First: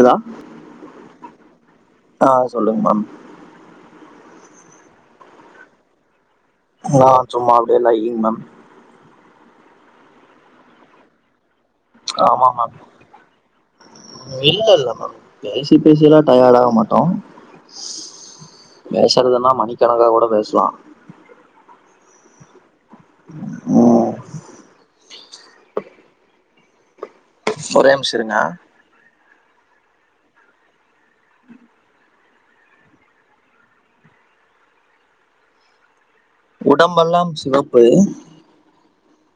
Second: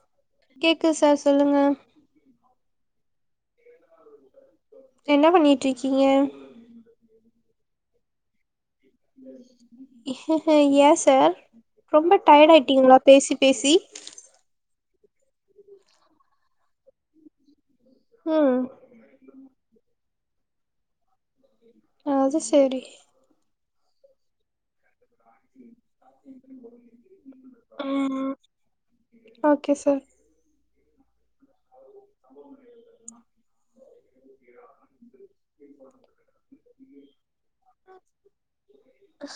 தா கேக்குது சார் சொல்லுங்க ஆ சொல்லுங் மேம் என்ன பண்ணிட்ருக்கிங்க நா சும்மா அப்டியே லையிங் மேம் ஏ சார் ரொம்ப ஆமா டயர்ட் மேம் ஆயிட்டிங்ளா பேசி பேசி பேசி பேசி எல்லா டயர்டாக மாட்டோ ம் பேசுறதுனா மணிக்கணக்கா கூட பேசலா அது செரி ம் ஒரே நிமிஷம் ம் இருங்க ஓகே சார் ஆ இ உடம்பெல்லாம் சிவப்பு ஹ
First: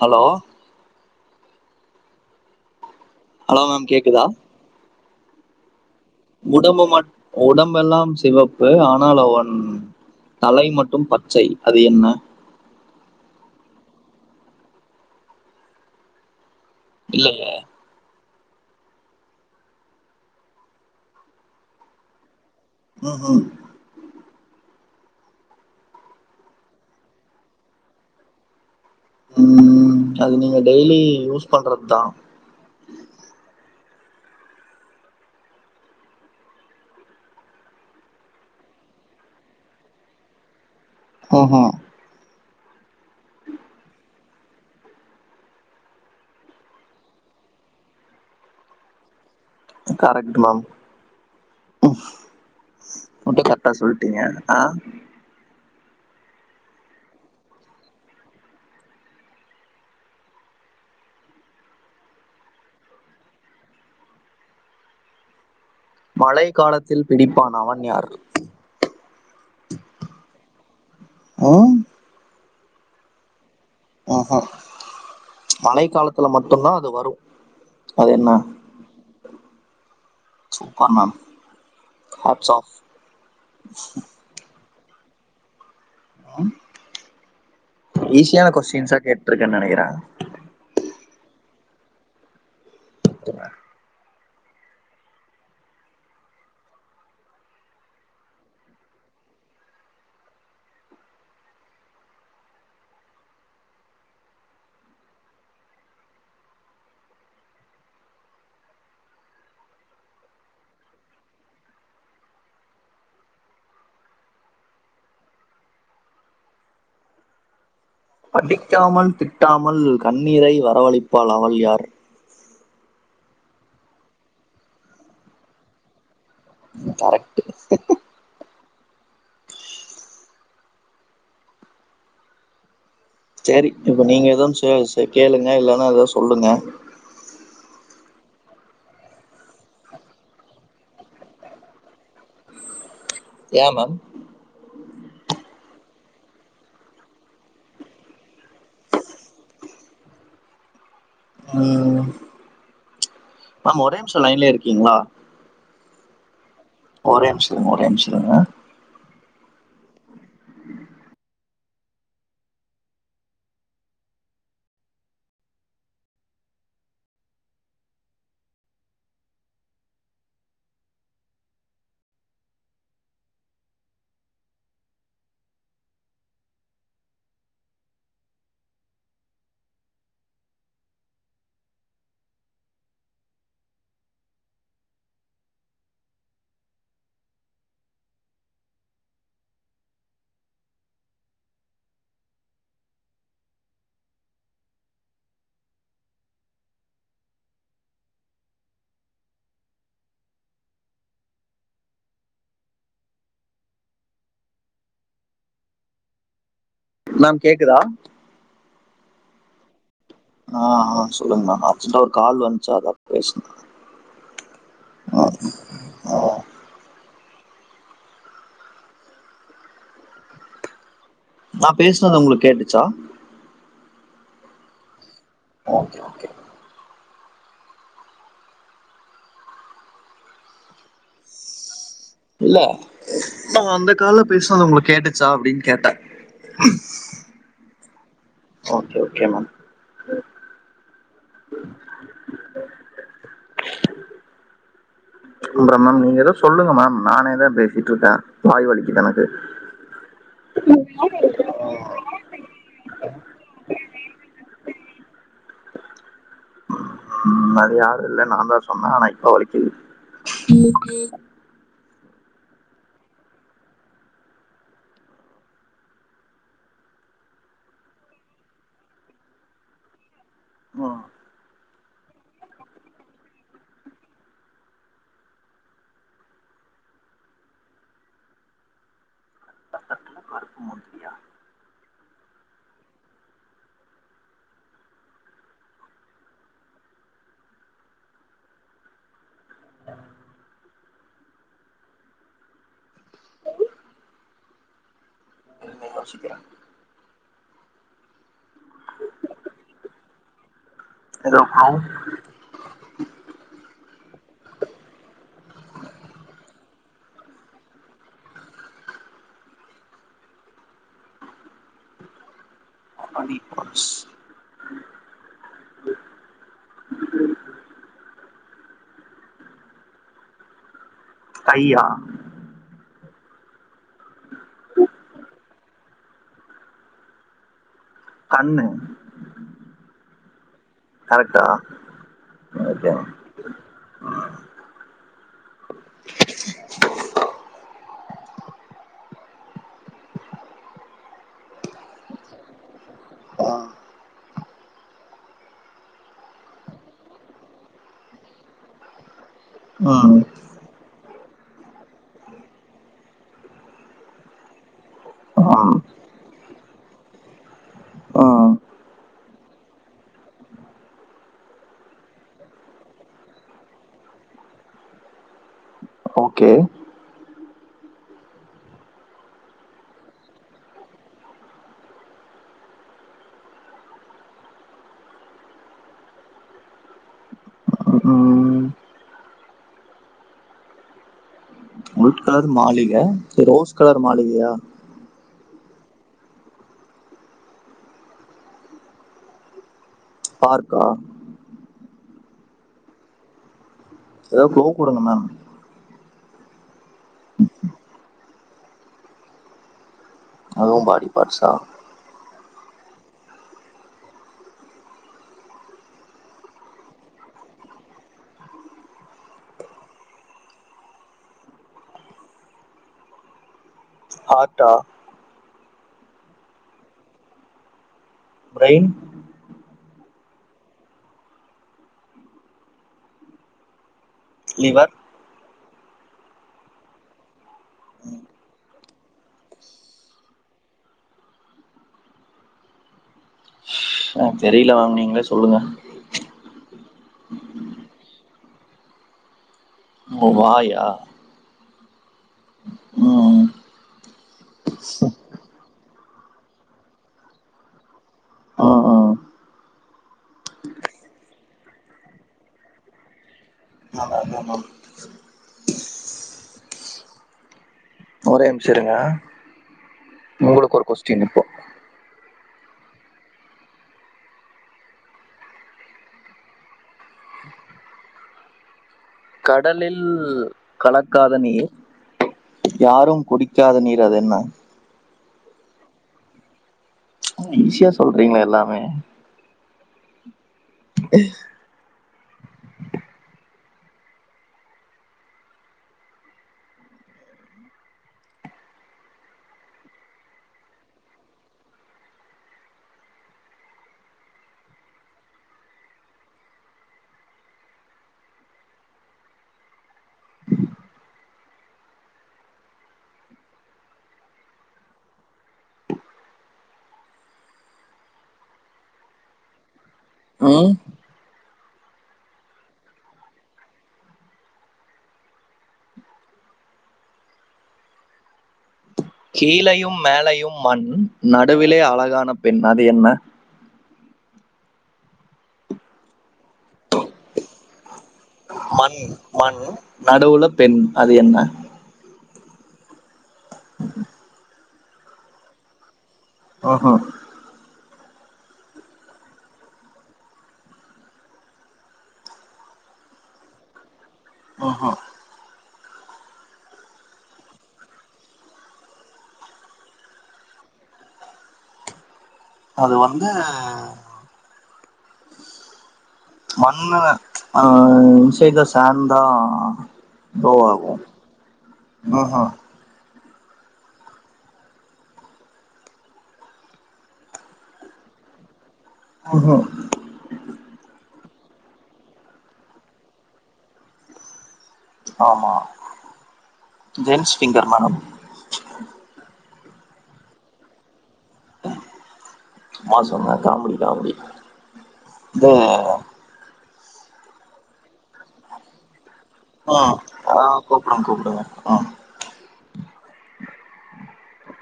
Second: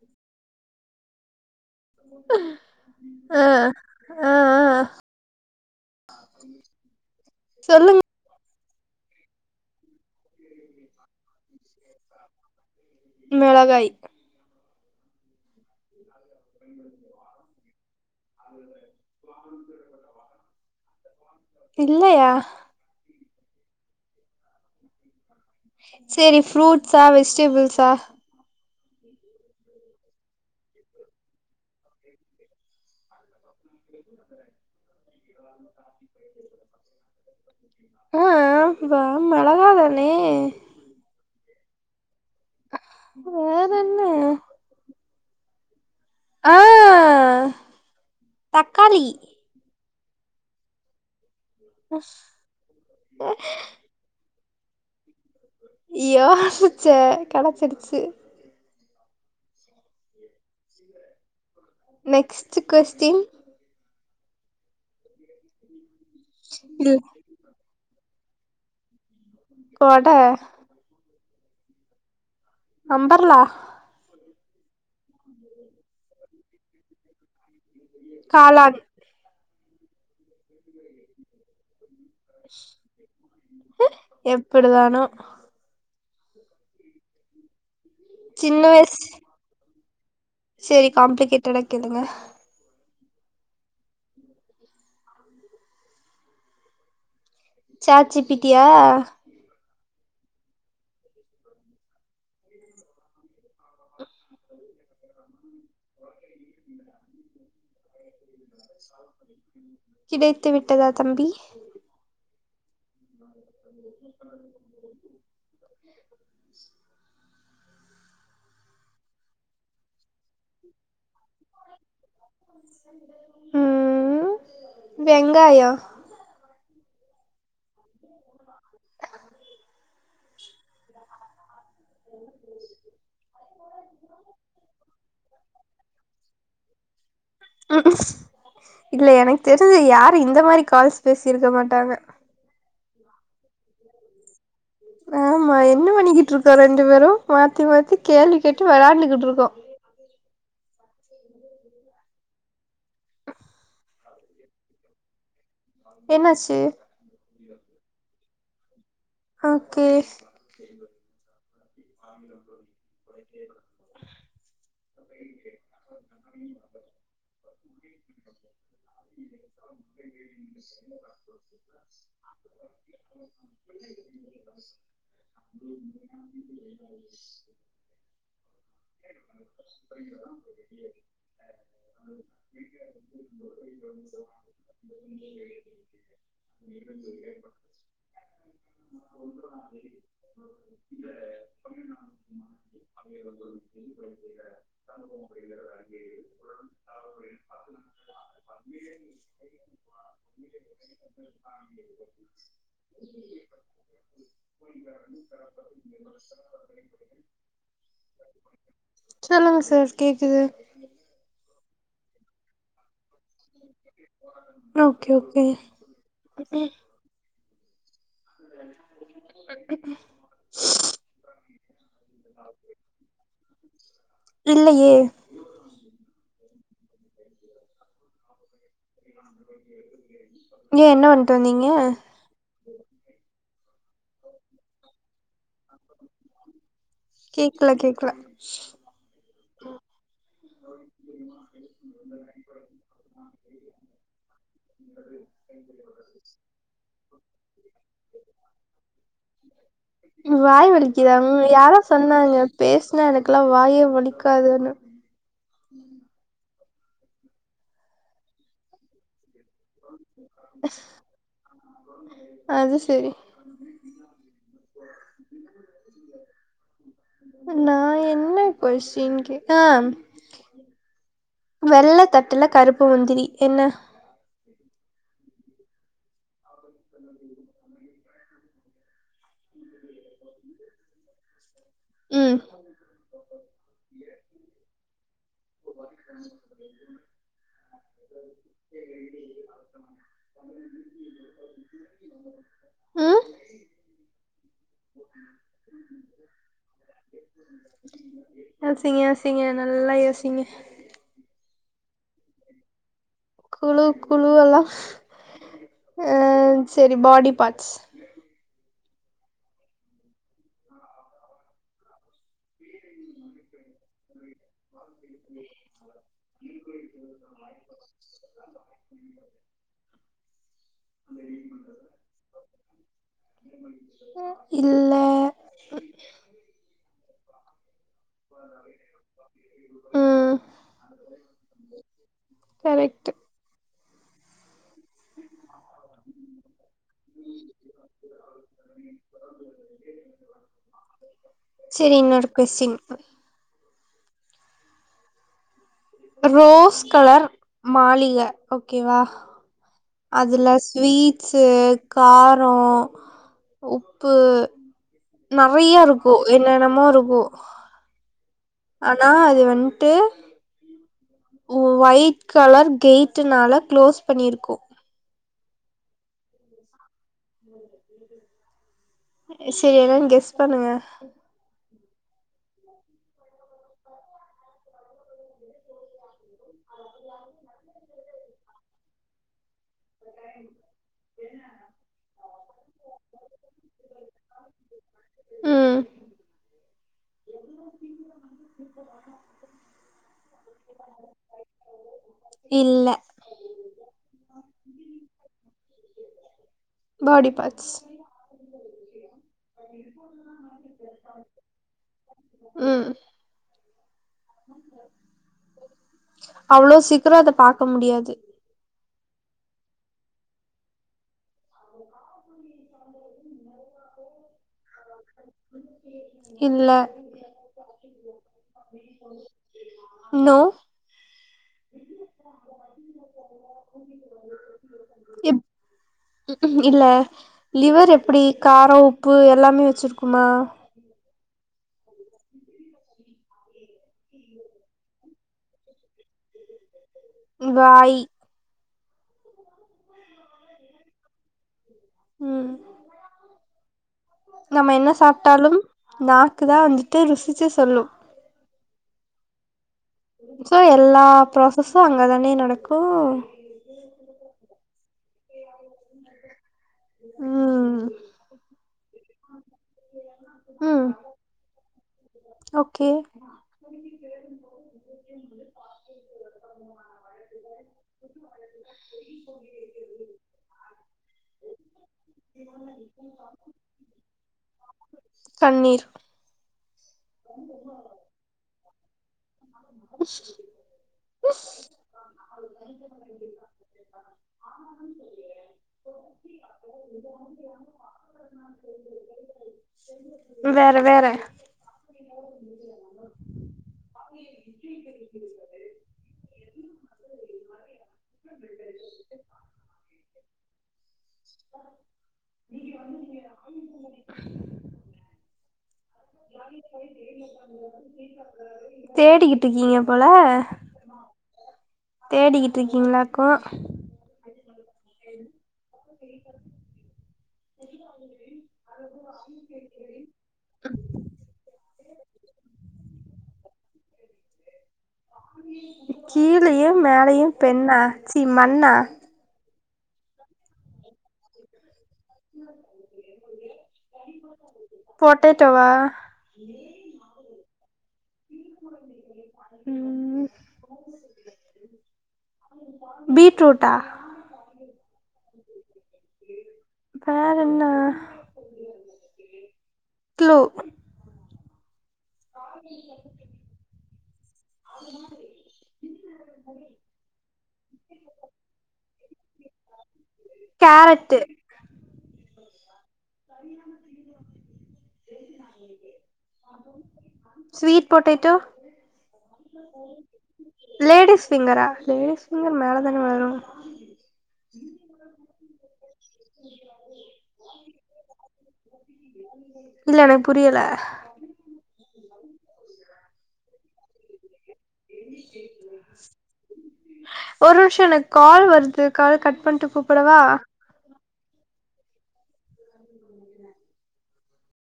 ஹலோ ஆ ஹலோ மேம் கேக்குதா ஆ ஆ உடம்பு ம சொல்லுங்க உடம்பெல்லாம் சிவப்பு ஆனால் அவன் தலை மட்டும் பச்சை அது என்ன மிளகாய் ம் இல்லங்க [inaudible] இல்லயா ம் ம் சரி ஃப்ரூட்ஸா வெஜிடபிள்ஸா ம் அது நீங்க டெய்லி யூஸ் பண்றது தான் [inaudible] [inaudible] [inaudible] அ வா மொளகா தானே ம் ம் வேற என்ன அ தக்காளி கரக்ட் மேம் இப்ப கரக்ட்டா சொல் ட்டீங்க அ யோசிச்சேன் கெடச்சிருச்சு நெக்ஸ்ட் கொஸ்டின் மழைக் காலத்தில் பிடிப்பான் அவன் யார் கொட ம் அம்பர்லா ம் ம் மழை காலத்துல மட்டுந்தா அது வரும் அது என்ன சூப்பர் மேம் ஹாப்ஸ் ஆஃப் எப்புடிதானோ ஈஸியான கொஸ்டின்ஸா கேட்டிருக்கன்னு நெனைக்கிறன் சரி காம்ப்ளிகேட்டடா கேளுங்க okay ma'am chat G P டியா [inaudible] [inaudible] [inaudible] கிடைத்து விட்டதா தம்பி அந்த லொகேஷன் எல்லாம் எதுவும் பண்ண முடியாது அடிக்காமல் திட்டாமல் கண்ணீரை வரவழிப்பாள் அவள் யார் ம் வெங்காயோ கரெக்ட்டு சேரி இப்ப நீங்க எது சொ சொ கேளுங்க இல்லன்னா எதா சொல்லுங்க இல்ல எனக்கு தெரிஞ்சு யாரு இந்த மாரி கால்ஸ் பேசிருக்க மாட்டாங்க ஏ மேம் ஆமா என்ன பண்ணிக்கிட்டுருக்கோ ரெண்டு பேரு மாத்தி மாத்தி கேள்வி கேட்டு வெளாண்டுகிட்டு இருக்கோ ம் மேம் ஒரே நிம்ஷோ லைன்லே இருக்கீங்ளா என்னாச்சு ஒரே நிம்ஷோ ஒரே நிம்ஷோ இருங்க ஓகே மேம் கேக்குதா சொல்லுங்க சார் கேக்குது ஆ ஆ சொல்லுங்க மேம் அர்ஜெண்டா ஒரு கால் வந்துச்சா அதா ஓகே ஆ, ஓகே ஆ. நா பேசுனது உங்களுக்கு கேட்டுச்சா இல்லையே ஓகே ஓகே ஏ என்ன வண்ட்டு வந்தீங்க இல்ல நா அந்த கால்ல பேசினது உங்களுக்கு கேட்டுச்சா அப்டின்னு கேட்டே கேக்ல கேக்கல ஓகே ஓகே மேம் சொல்றே மேம் நீங்க ஏதோ சொல்லுங்க மேம் நானேதா பேசிட்டுருக்கே வாய் வலிக்குது எனக்கு வாய் வலிக்குதா யாரோ சொன்னாங்க பேஸ்னா எனக்கெல்லா வாயே வலிக்காதுன்னு அது யாரு இல்ல நாந்தா சொன்னோ ஆனா இப்ப வலிக்குது அது செரி நா என்ன கொஸ்டீன் கேக் ஆ ம் ஆ வெள்ள தட்டுல கருப்பு முந்திரி என்ன வெள்ள தட்டுல கருப்பு முந்திரியா ம் ம் இருங்க யோசிக்கிற யோசிங்க யோசிங்க நல்லா யோசிங்க ஹலோ அக்கா குழு குழு எல்லா அ செரி பாடி பார்ட்ஸ் பாடி பார்ட்ஸ் கையா இல்ல கண்ணு ம் கரெக்டா ஓகே கரெக்ட்டு சேரி இன்னொரு கொஸ்டின் ஆஹ் ரோஸ் கலர் மாளிக ஓகேவா ம் அதுல ஸ்வீட்ஸ் கார உப்பு ம் நெறய இருக்கும் என்னென்னமோ இருக்கும் ம் ஆனா அது வந்துட்டு ஒயிட் கலர் கேயட்டுனால க்ளோஸ் பண்ணியிருக்கு ஓகே சேரி ஏதாவது கெஸ் பண்ணுங்க ம் [inaudible] கலர் மாளிக ரோஸ் கலர் மாளிகயா ம் [inaudible] பார்க்கா இல்ல ஏதாவது குளு குடுங்க மேம் பாடி பார்ட்ஸ் அதும் பாடி பாட்ஸா ம் அவ்ளோ சீக்கிர அத பாக்க முடியாது ஹார்ட்டா இல்ல பிரெயின் நோ லிவர் இப் இல்ல லிவர் எப்பிடி காரோ, உப்பு எல்லாமே வெச்சிருக்குமா ஆ தெரில மேம் நீங்ளே சொல்லுங்க வாய் ஓ வாயா ம் ம் ம் நம்ம என்ன சாப்ட்டாலும் நாக்கு தா வந்துட்டு ருசிச்சு சொல்லு ம் ம் சோ எல்லா ப்ராசஸு அங்க தானே நடக்கு ஆமாமாமாம் ம் ஒரே நிம்ஷோ இருங்க உங்களுக்கொரு ம் கொஸ்டீன் இப்போ ஓகே [inaudible] கடலில் கலக்காத நீர் யாரும் குடிக்காத நீர் அதென்ன கண்ணீர் ம் ஈஸியா சொல்றீங்ளே எல்லாமே [inaudible] [inaudible] வேற வேற [unintelligible] [unintelligible] [unintelligible] நீங்க வந்து தேடிக்கிட்ருக்கீங்க போல ம் தேடிக்கிட்ருக்கீங்களாக்கு [unintelligible] கீழயும் மேலயும் மண் நடுவிலே அழகான பெண் அது என்ன கீழயு மேலயு பெண்ணா மண் மண் நடுவுல பெண் அது என்ன [unintelligible] [unintelligible] பொட்டேட்டோவா ம்ஹும், ம் பீட்ரூட்டா ஆ ஆ வேறென்ன க்ளூ அது வந்து [unintelligible] மண்ணு ஆ இன்சைட் த சேன் தா க்ரோவாகு கேரட்டு ம்ம் [unintelligible] ஸ்வீட் பொட்டேட்டோ ம்ஹூ லேடிஸ் பிங்கரா லேடிஸ் பிங்கர் மேல தான வளரு ஆமா ஜென்ஸ் பிங்கர்னானு இல்ல எனக்கு புரியல சும்மா சொன்னே காமெடி காமெடி இது ஒரு நிமிஷோ எனக்கு கால் வருது கால் கட் பண்ட்டு ஆ கூப்படவா அ கூப்புடுங்க கூப்புடுங்க ஆ